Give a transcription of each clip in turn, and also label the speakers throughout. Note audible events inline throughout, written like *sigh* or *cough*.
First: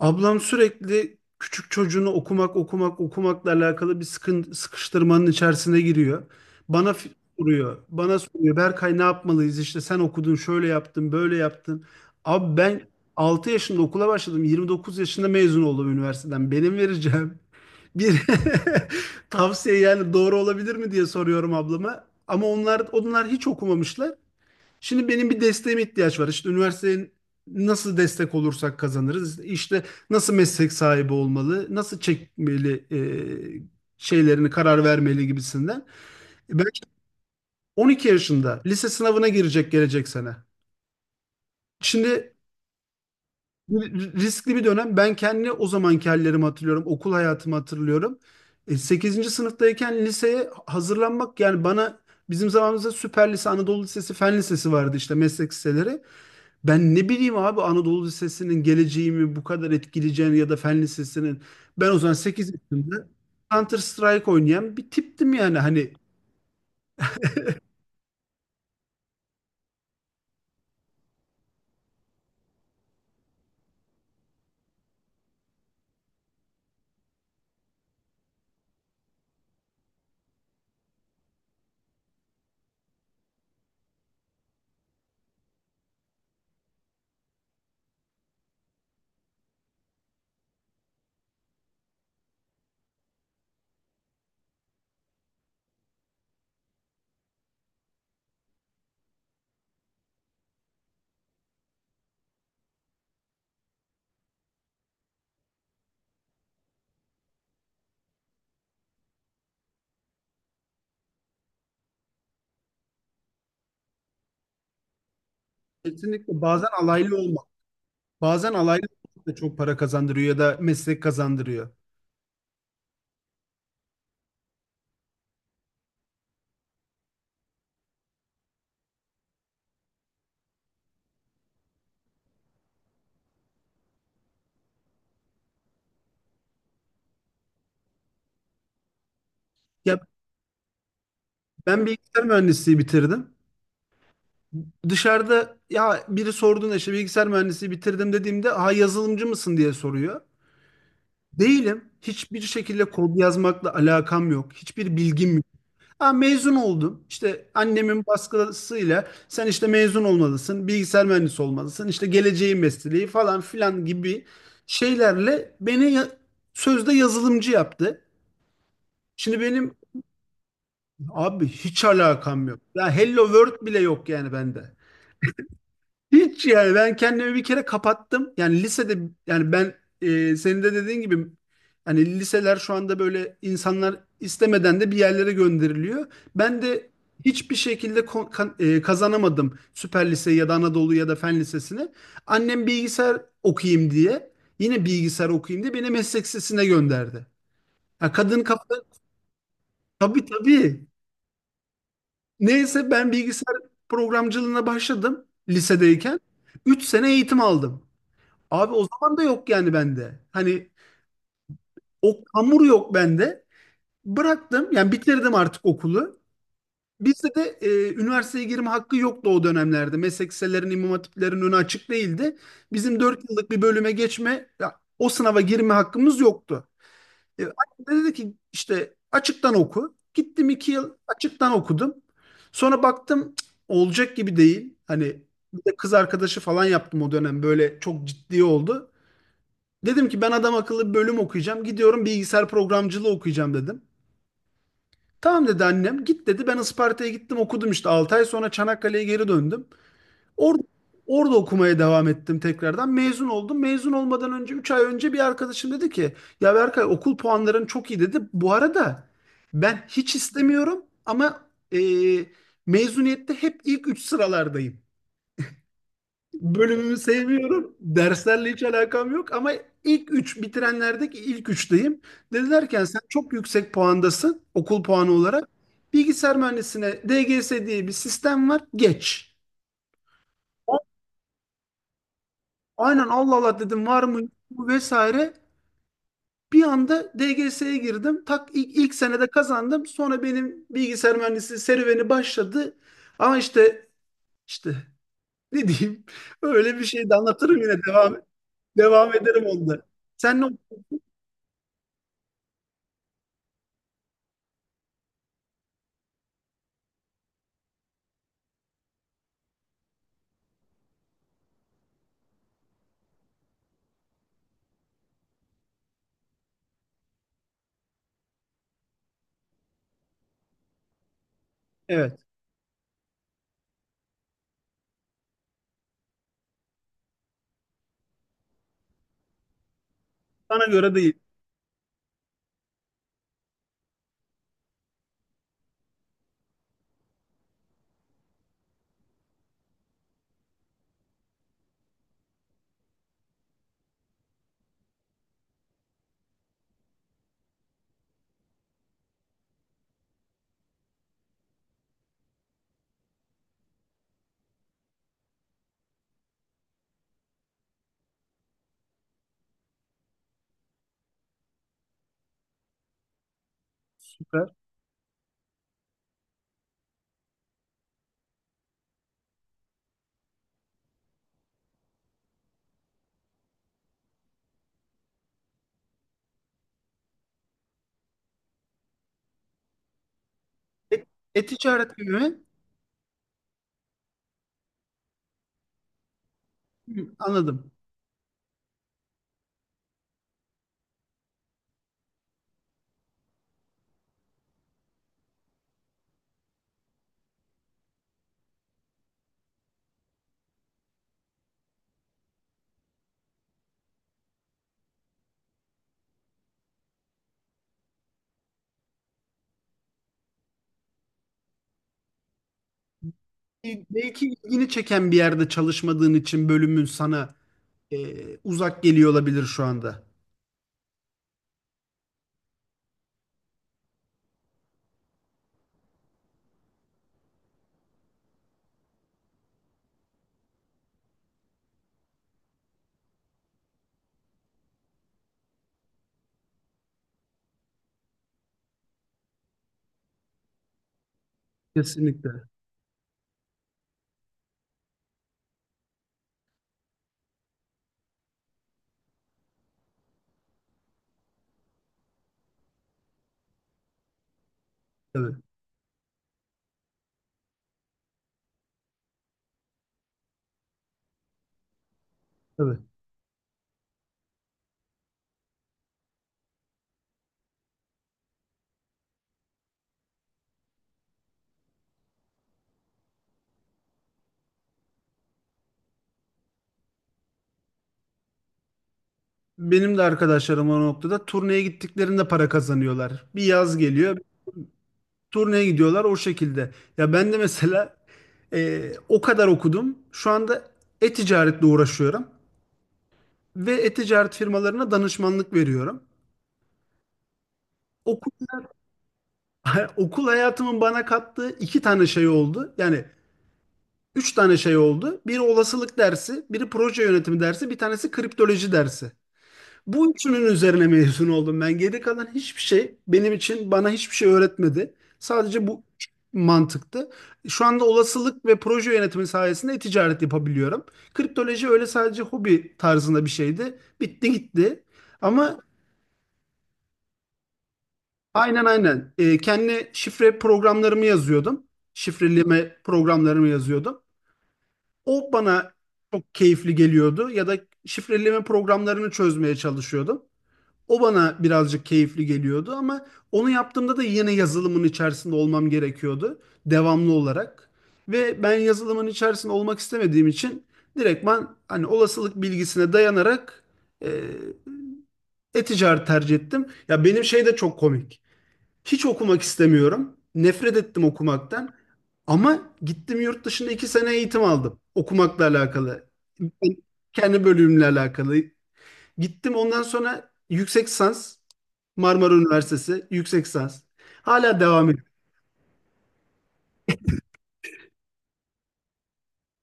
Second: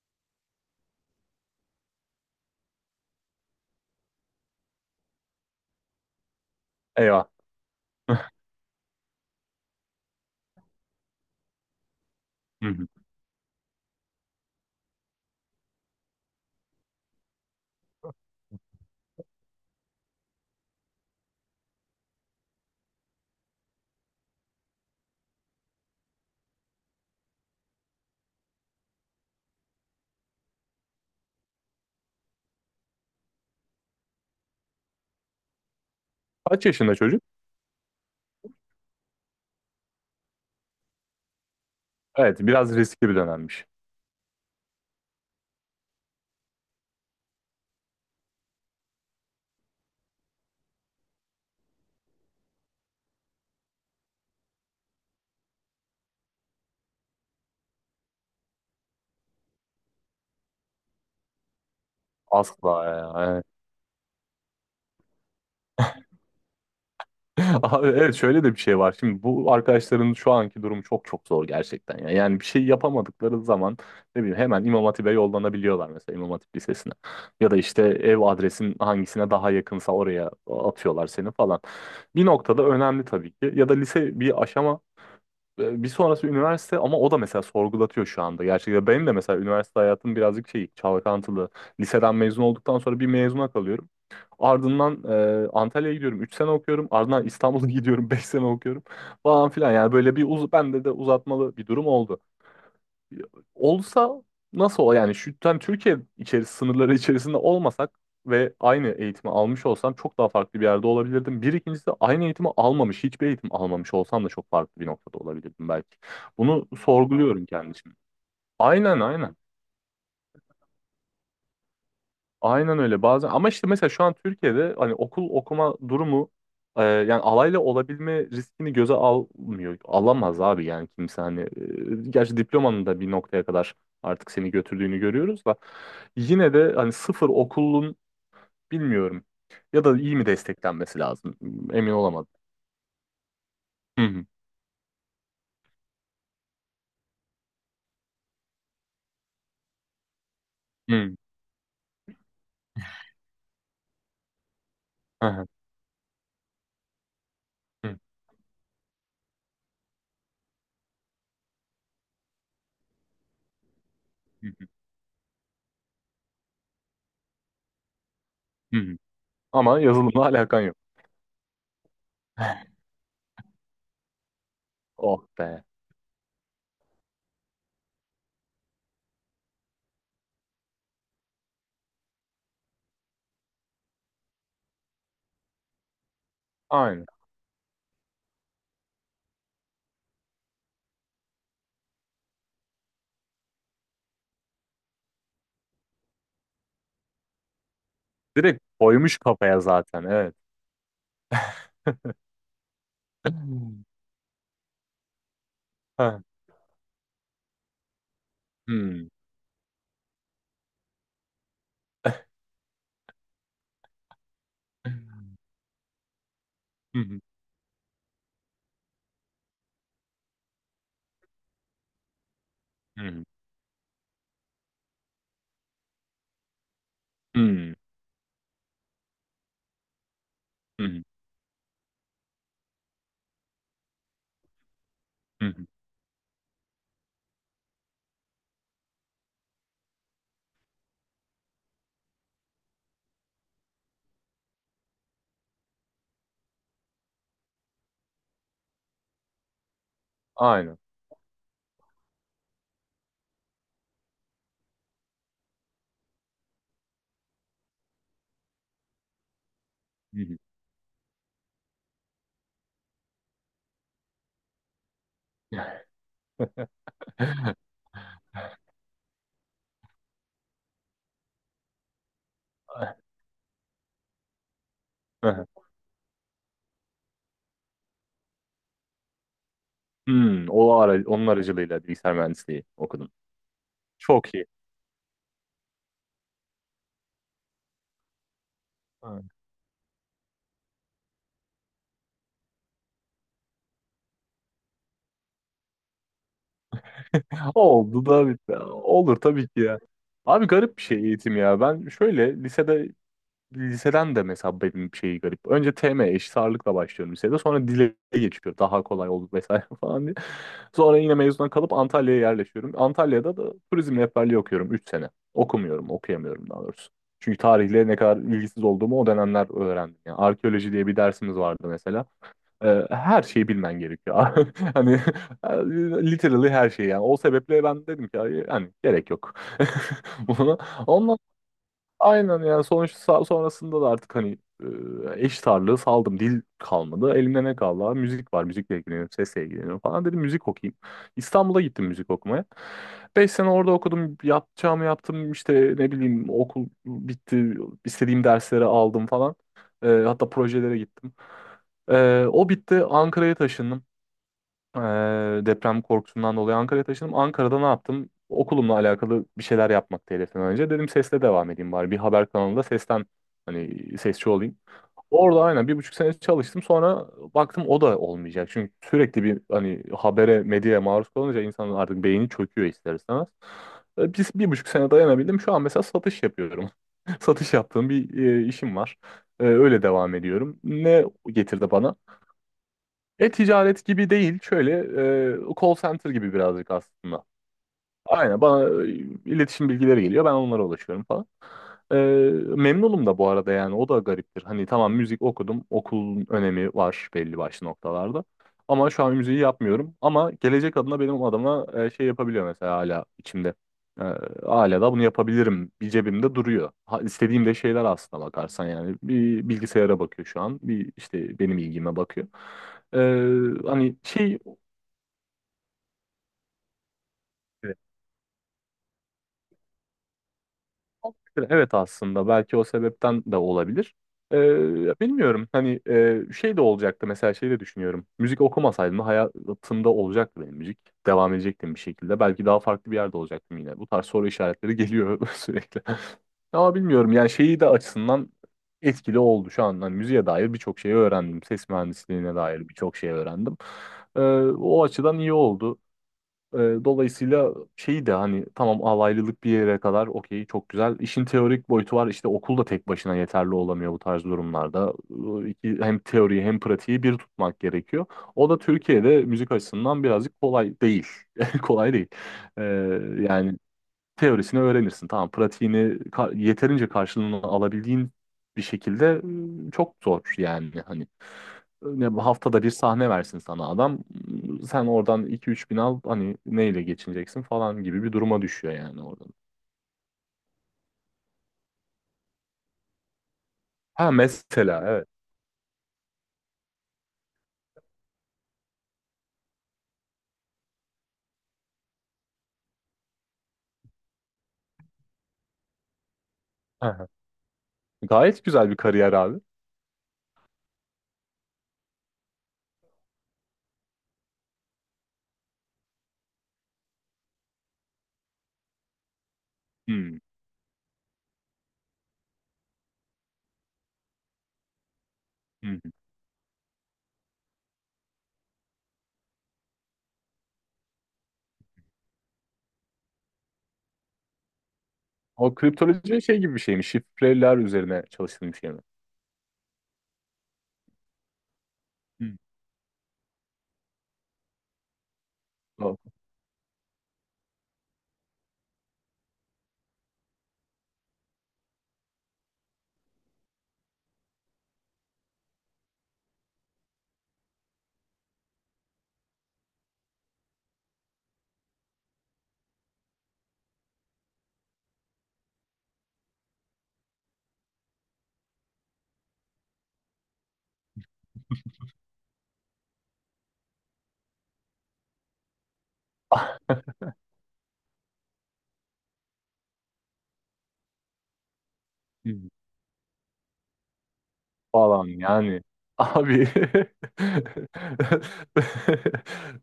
Speaker 1: Ablam sürekli küçük çocuğunu okumakla alakalı bir sıkıştırmanın içerisine giriyor. Bana
Speaker 2: Eyvah.
Speaker 1: soruyor. Bana soruyor. Berkay, ne yapmalıyız? İşte sen okudun, şöyle yaptın, böyle yaptın. Abi
Speaker 2: Hı
Speaker 1: ben
Speaker 2: hı.
Speaker 1: 6 yaşında okula başladım. 29 yaşında mezun oldum üniversiteden. Benim vereceğim bir *laughs* tavsiye yani doğru olabilir mi diye soruyorum ablama. Ama onlar hiç okumamışlar. Şimdi benim bir desteğime ihtiyaç var. İşte üniversiteye nasıl destek olursak kazanırız. İşte nasıl meslek sahibi olmalı, nasıl çekmeli şeylerini karar vermeli gibisinden. Ben
Speaker 2: Kaç yaşında çocuk?
Speaker 1: 12 yaşında lise sınavına girecek gelecek sene. Şimdi
Speaker 2: Evet, biraz riskli bir dönemmiş.
Speaker 1: bu riskli bir dönem. Ben kendi o zamanki hallerimi hatırlıyorum, okul hayatımı hatırlıyorum. 8. sınıftayken liseye hazırlanmak yani bana bizim zamanımızda Süper Lise, Anadolu Lisesi, Fen Lisesi vardı, işte meslek liseleri. Ben ne bileyim abi Anadolu Lisesi'nin geleceğimi bu kadar etkileyeceğini ya da Fen Lisesi'nin. Ben o zaman 8
Speaker 2: Asla
Speaker 1: yaşında
Speaker 2: ya. Evet.
Speaker 1: Counter Strike oynayan bir tiptim yani. Hani
Speaker 2: *laughs* Abi evet şöyle de bir şey var. Şimdi bu arkadaşların şu anki durumu çok çok zor gerçekten ya. Yani bir şey yapamadıkları zaman ne bileyim hemen İmam Hatip'e yollanabiliyorlar mesela İmam Hatip Lisesi'ne. Ya da işte ev adresin hangisine daha yakınsa oraya atıyorlar seni falan. Bir noktada önemli tabii ki. Ya da lise bir aşama, bir sonrası üniversite ama o da mesela sorgulatıyor şu anda. Gerçekten benim de mesela üniversite hayatım birazcık şey çalkantılı. Liseden mezun olduktan sonra bir mezuna kalıyorum. Ardından Antalya'ya gidiyorum 3 sene okuyorum. Ardından İstanbul'a *laughs* gidiyorum 5 sene okuyorum falan filan. Yani böyle bir uz bende de uzatmalı bir durum oldu. Olsa nasıl ol yani şu yani Türkiye içerisinde sınırları içerisinde olmasak ve aynı eğitimi almış olsam çok daha farklı bir yerde olabilirdim. Bir ikincisi aynı eğitimi almamış, hiçbir eğitim almamış olsam da çok farklı bir noktada olabilirdim belki.
Speaker 1: kesinlikle bazen
Speaker 2: Bunu
Speaker 1: alaylı olmak,
Speaker 2: sorguluyorum kendim için.
Speaker 1: bazen alaylı
Speaker 2: Aynen,
Speaker 1: olmak da
Speaker 2: aynen.
Speaker 1: çok para kazandırıyor ya da meslek kazandırıyor.
Speaker 2: Aynen öyle bazen ama işte mesela şu an Türkiye'de hani okul okuma durumu, yani alayla olabilme riskini göze almıyor. Alamaz abi yani kimse hani. Gerçi diplomanın da bir noktaya kadar artık seni götürdüğünü görüyoruz da yine de hani sıfır okulun bilmiyorum ya da
Speaker 1: Ya
Speaker 2: iyi mi desteklenmesi lazım,
Speaker 1: ben
Speaker 2: emin
Speaker 1: bilgisayar
Speaker 2: olamadım.
Speaker 1: mühendisliği bitirdim.
Speaker 2: Hı hı,
Speaker 1: Dışarıda ya biri sorduğunda işte bilgisayar mühendisliği bitirdim dediğimde ha yazılımcı mısın diye soruyor.
Speaker 2: hı,
Speaker 1: Değilim. Hiçbir şekilde kod yazmakla alakam yok. Hiçbir
Speaker 2: hı
Speaker 1: bilgim.
Speaker 2: hı,
Speaker 1: Ha, mezun oldum. İşte
Speaker 2: hı
Speaker 1: annemin baskısıyla sen işte mezun olmalısın, bilgisayar mühendisi olmalısın, işte geleceğin mesleği falan filan gibi
Speaker 2: hı,
Speaker 1: şeylerle beni sözde yazılımcı yaptı.
Speaker 2: hı hı. Hı.
Speaker 1: Şimdi benim.
Speaker 2: Ama yazılımla alakan yok.
Speaker 1: Abi hiç alakam yok.
Speaker 2: *laughs*
Speaker 1: Ya Hello World bile yok yani bende.
Speaker 2: Oh be.
Speaker 1: Hiç yani ben kendimi bir kere kapattım. Yani lisede, yani ben senin de dediğin gibi hani liseler şu anda böyle insanlar istemeden de bir yerlere gönderiliyor. Ben de
Speaker 2: Aynen.
Speaker 1: hiçbir şekilde kazanamadım Süper Liseyi ya da Anadolu ya da Fen Lisesi'ni. Annem bilgisayar okuyayım diye, yine bilgisayar okuyayım diye beni meslek lisesine gönderdi. Ya kadın
Speaker 2: Direkt
Speaker 1: kafa,
Speaker 2: koymuş kafaya zaten,
Speaker 1: tabii
Speaker 2: evet.
Speaker 1: tabii. Neyse ben bilgisayar
Speaker 2: *laughs*
Speaker 1: programcılığına başladım lisedeyken.
Speaker 2: Hı.
Speaker 1: 3 sene eğitim aldım. Abi o
Speaker 2: Hmm.
Speaker 1: zaman da yok yani bende. Hani o hamur yok bende. Bıraktım yani bitirdim artık okulu.
Speaker 2: Hı hı.
Speaker 1: Bizde de üniversiteye girme hakkı yoktu o dönemlerde. Meslek liselerinin, imam hatiplerin önü açık değildi. Bizim
Speaker 2: Hı hı.
Speaker 1: 4 yıllık bir bölüme geçme, ya, o sınava girme hakkımız yoktu.
Speaker 2: Hımm.
Speaker 1: Annem de dedi ki işte açıktan oku. Gittim 2
Speaker 2: Hı
Speaker 1: yıl
Speaker 2: hı.
Speaker 1: açıktan okudum. Sonra baktım, cık, olacak gibi değil. Hani
Speaker 2: Hı
Speaker 1: bir
Speaker 2: hı.
Speaker 1: de kız arkadaşı falan yaptım o dönem, böyle çok ciddi oldu. Dedim ki ben adam akıllı bir bölüm okuyacağım. Gidiyorum bilgisayar programcılığı okuyacağım dedim. Tamam dedi annem. Git dedi. Ben Isparta'ya gittim okudum, işte 6 ay sonra Çanakkale'ye geri döndüm. Orada,
Speaker 2: Aynen.
Speaker 1: orada okumaya devam ettim tekrardan. Mezun oldum. Mezun olmadan önce 3 ay önce bir arkadaşım dedi ki ya Berkay, okul puanların çok iyi dedi. Bu arada ben hiç
Speaker 2: Hı hı.
Speaker 1: istemiyorum ama e, mezuniyette hep ilk 3 sıralardayım.
Speaker 2: *laughs*
Speaker 1: Bölümümü sevmiyorum. Derslerle hiç alakam yok ama ilk üç bitirenlerdeki ilk üçteyim. Dedilerken
Speaker 2: Aynen. Hı hı.
Speaker 1: sen
Speaker 2: *laughs*
Speaker 1: çok yüksek puandasın okul puanı
Speaker 2: Aha.
Speaker 1: olarak. Bilgisayar mühendisine DGS diye bir sistem var. Geç.
Speaker 2: O
Speaker 1: A-
Speaker 2: ara onun aracılığıyla bilgisayar mühendisliği
Speaker 1: Aynen,
Speaker 2: okudum.
Speaker 1: Allah Allah dedim, var mı yok
Speaker 2: Çok iyi.
Speaker 1: mu vesaire. Bir anda DGS'ye girdim. Tak, ilk senede
Speaker 2: Aynen.
Speaker 1: kazandım. Sonra benim bilgisayar mühendisi serüveni başladı. Ama işte ne diyeyim, öyle bir şey de anlatırım, yine
Speaker 2: Oldu
Speaker 1: devam
Speaker 2: da bitti.
Speaker 1: devam
Speaker 2: Olur
Speaker 1: ederim
Speaker 2: tabii ki ya.
Speaker 1: onda. Sen ne.
Speaker 2: Abi garip bir şey eğitim ya. Ben şöyle liseden de mesela benim şeyi garip. Önce TM eşit ağırlıkla başlıyorum lisede. Sonra dile geçiyor. Daha kolay oldu vesaire *laughs* falan diye. Sonra yine mezuna kalıp Antalya'ya yerleşiyorum. Antalya'da da turizm rehberliği okuyorum 3 sene. Okumuyorum, okuyamıyorum daha doğrusu. Çünkü tarihle ne kadar ilgisiz olduğumu o dönemler öğrendim. Yani arkeoloji diye bir dersimiz vardı mesela.
Speaker 1: Evet.
Speaker 2: Her şeyi bilmen gerekiyor. *laughs* Hani literally her şeyi yani. O sebeple ben dedim ki hani gerek yok. *laughs* Ona-
Speaker 1: Bana göre değil.
Speaker 2: Ondan Aynen yani sonuçta sonrasında da artık hani, eş tarlığı saldım. Dil kalmadı. Elimde ne kaldı, abi? Müzik var. Müzikle ilgileniyorum. Sesle ilgileniyorum falan. Dedim müzik okuyayım. İstanbul'a gittim müzik okumaya. 5 sene orada okudum. Yapacağımı yaptım. İşte ne bileyim okul bitti. İstediğim dersleri aldım falan. Hatta projelere gittim. O bitti. Ankara'ya taşındım. Ee, Deprem korkusundan dolayı Ankara'ya taşındım. Ankara'da ne yaptım? Okulumla alakalı bir şeyler yapmaktı hedeften önce. Dedim sesle devam edeyim bari. Bir haber kanalında sesten hani sesçi
Speaker 1: Süper.
Speaker 2: olayım. Orada aynen 1,5 sene çalıştım. Sonra baktım o da olmayacak. Çünkü sürekli bir hani habere, medyaya maruz kalınca insanın artık beyni çöküyor ister istemez. Biz 1,5 sene dayanabildim. Şu an mesela satış yapıyorum. *laughs* Satış yaptığım bir, işim var. Öyle devam ediyorum. Ne
Speaker 1: E-
Speaker 2: getirdi bana?
Speaker 1: E-ticaret gibi mi?
Speaker 2: E-ticaret gibi değil. Şöyle, call center gibi birazcık
Speaker 1: Hı,
Speaker 2: aslında.
Speaker 1: anladım.
Speaker 2: Aynen bana, iletişim bilgileri geliyor ben onlara ulaşıyorum falan. Ee, Memnunum da bu arada yani o da gariptir. Hani tamam müzik okudum okulun önemi var belli başlı noktalarda. Ama şu an müziği yapmıyorum ama gelecek adına benim adama, şey yapabiliyor mesela hala içimde. Ee, Hala da bunu yapabilirim bir cebimde duruyor. Ha, istediğim de şeyler aslına bakarsan yani bir bilgisayara bakıyor şu an bir işte benim ilgime bakıyor. Ee, hani
Speaker 1: Belki
Speaker 2: şey
Speaker 1: ilgini çeken bir yerde çalışmadığın için bölümün sana e, uzak geliyor olabilir şu anda.
Speaker 2: Evet aslında belki o sebepten de olabilir. Bilmiyorum hani, şey de olacaktı mesela şey de düşünüyorum. Müzik okumasaydım da hayatımda olacaktı benim müzik. Devam edecektim bir şekilde. Belki daha farklı bir yerde olacaktım yine. Bu tarz soru işaretleri geliyor *laughs* sürekli. Ama bilmiyorum yani şeyi de açısından etkili oldu şu an. Hani müziğe dair birçok şey öğrendim. Ses mühendisliğine
Speaker 1: Kesinlikle.
Speaker 2: dair birçok şey öğrendim. Ee, O açıdan iyi oldu. Ee, Dolayısıyla şeyi de hani tamam alaylılık bir yere kadar okey çok güzel. İşin teorik boyutu var işte okul da tek başına yeterli olamıyor bu tarz durumlarda.
Speaker 1: Tabii,
Speaker 2: Hem teoriyi hem pratiği bir tutmak gerekiyor. O da Türkiye'de müzik açısından birazcık kolay değil. *laughs* Kolay değil.
Speaker 1: tabii.
Speaker 2: Evet. Yani teorisini öğrenirsin. Tamam, pratiğini yeterince karşılığını alabildiğin bir şekilde, çok zor yani hani ne bu haftada bir sahne versin sana adam sen oradan iki üç bin al hani neyle geçineceksin falan gibi bir duruma düşüyor yani oradan.
Speaker 1: Benim de arkadaşlarım o noktada turneye gittiklerinde para kazanıyorlar. Bir yaz
Speaker 2: Ha,
Speaker 1: geliyor,
Speaker 2: mesela evet.
Speaker 1: turneye gidiyorlar o şekilde. Ya ben de mesela o kadar okudum. Şu anda e-ticaretle uğraşıyorum ve e-ticaret firmalarına danışmanlık veriyorum.
Speaker 2: Aha.
Speaker 1: Okul,
Speaker 2: Gayet güzel bir kariyer abi.
Speaker 1: *laughs* okul hayatımın bana kattığı 2 tane şey oldu. Yani 3 tane şey oldu. Biri olasılık dersi, biri proje yönetimi dersi, bir tanesi kriptoloji dersi. Bu
Speaker 2: Hmm,
Speaker 1: üçünün üzerine mezun oldum ben. Geri kalan hiçbir şey benim için, bana hiçbir şey öğretmedi. Sadece
Speaker 2: hmm.
Speaker 1: bu üç mantıktı. Şu anda olasılık ve proje yönetimi sayesinde ticaret yapabiliyorum. Kriptoloji öyle sadece hobi tarzında bir şeydi. Bitti gitti.
Speaker 2: O
Speaker 1: Ama
Speaker 2: kriptoloji şey gibi bir şey mi? Şifreler üzerine çalıştığın bir
Speaker 1: aynen
Speaker 2: şey mi?
Speaker 1: aynen. Kendi şifre programlarımı yazıyordum.
Speaker 2: Hmm.
Speaker 1: Şifreleme programlarımı yazıyordum. O bana
Speaker 2: O-
Speaker 1: çok keyifli geliyordu. Ya da şifreleme programlarını çözmeye çalışıyordum. O bana birazcık keyifli geliyordu ama onu yaptığımda da yine yazılımın içerisinde olmam gerekiyordu devamlı olarak. Ve ben yazılımın içerisinde olmak istemediğim için direktman hani olasılık bilgisine dayanarak e, e-ticaret tercih ettim. Ya benim şey de çok komik. Hiç okumak istemiyorum. Nefret ettim okumaktan. Ama gittim yurt dışında 2 sene eğitim aldım. Okumakla alakalı. Kendi bölümümle alakalı. Gittim ondan sonra yüksek lisans, Marmara
Speaker 2: *laughs*
Speaker 1: Üniversitesi yüksek lisans. Hala devam ediyor.
Speaker 2: falan yani. Abi *laughs*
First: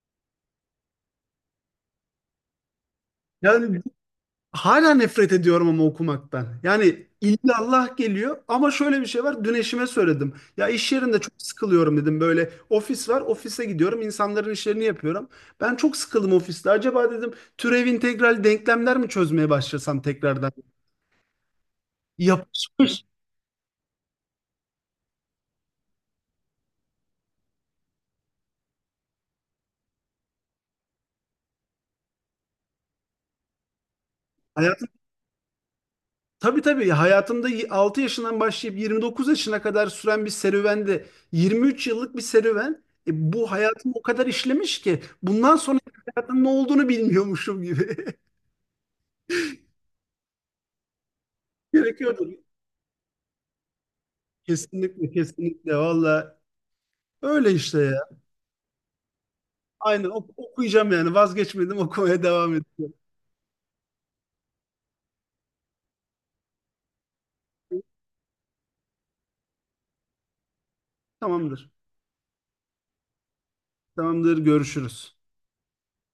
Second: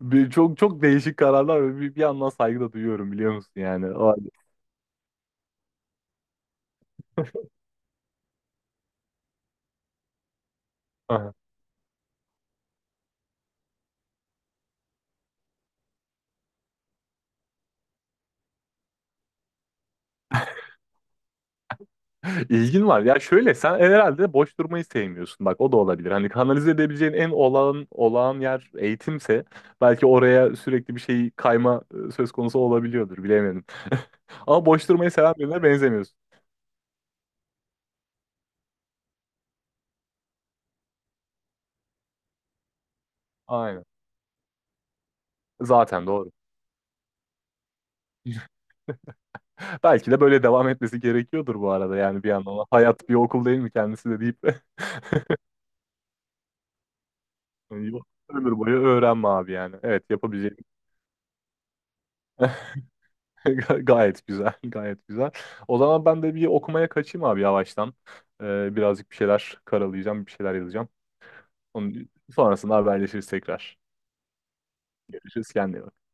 Speaker 2: bir çok çok değişik kararlar ve bir yandan saygı da duyuyorum biliyor musun
Speaker 1: Yani
Speaker 2: yani. O halde.
Speaker 1: hala nefret ediyorum ama okumaktan. Yani Allah geliyor ama şöyle bir şey var. Dün eşime söyledim. Ya iş yerinde
Speaker 2: Aha.
Speaker 1: çok sıkılıyorum dedim. Böyle ofis var. Ofise gidiyorum. İnsanların işlerini yapıyorum. Ben çok sıkıldım ofiste. Acaba dedim türev integral denklemler mi çözmeye başlasam tekrardan?
Speaker 2: *laughs* İlgin var.
Speaker 1: Yapışmış.
Speaker 2: Ya şöyle sen herhalde boş durmayı sevmiyorsun. Bak o da olabilir. Hani kanalize edebileceğin en olağan olağan yer eğitimse belki oraya sürekli bir şey kayma, söz konusu olabiliyordur. Bilemedim. *laughs* Ama boş durmayı seven birine benzemiyorsun.
Speaker 1: Tabii tabii, hayatımda 6 yaşından başlayıp 29 yaşına kadar süren bir serüvende, 23 yıllık bir serüven, bu
Speaker 2: Aynen.
Speaker 1: hayatımı o kadar işlemiş ki bundan sonra
Speaker 2: Zaten doğru.
Speaker 1: hayatın ne olduğunu bilmiyormuşum gibi.
Speaker 2: Belki de böyle devam etmesi gerekiyordur bu
Speaker 1: *laughs*
Speaker 2: arada yani bir
Speaker 1: Gerekiyordur.
Speaker 2: yandan. Hayat bir okul değil mi kendisi de deyip de.
Speaker 1: Kesinlikle kesinlikle valla öyle
Speaker 2: *laughs*
Speaker 1: işte
Speaker 2: Yok,
Speaker 1: ya.
Speaker 2: ömür boyu öğrenme abi yani. Evet
Speaker 1: Aynen
Speaker 2: yapabileceğim.
Speaker 1: okuyacağım, yani vazgeçmedim, okumaya devam edeceğim.
Speaker 2: *laughs* Gayet güzel, gayet güzel. O zaman ben de bir okumaya kaçayım abi yavaştan. Birazcık bir şeyler karalayacağım, bir şeyler yazacağım.
Speaker 1: Tamamdır.
Speaker 2: Onun sonrasında haberleşiriz tekrar.
Speaker 1: Tamamdır, görüşürüz.
Speaker 2: Görüşürüz, kendine iyi bak.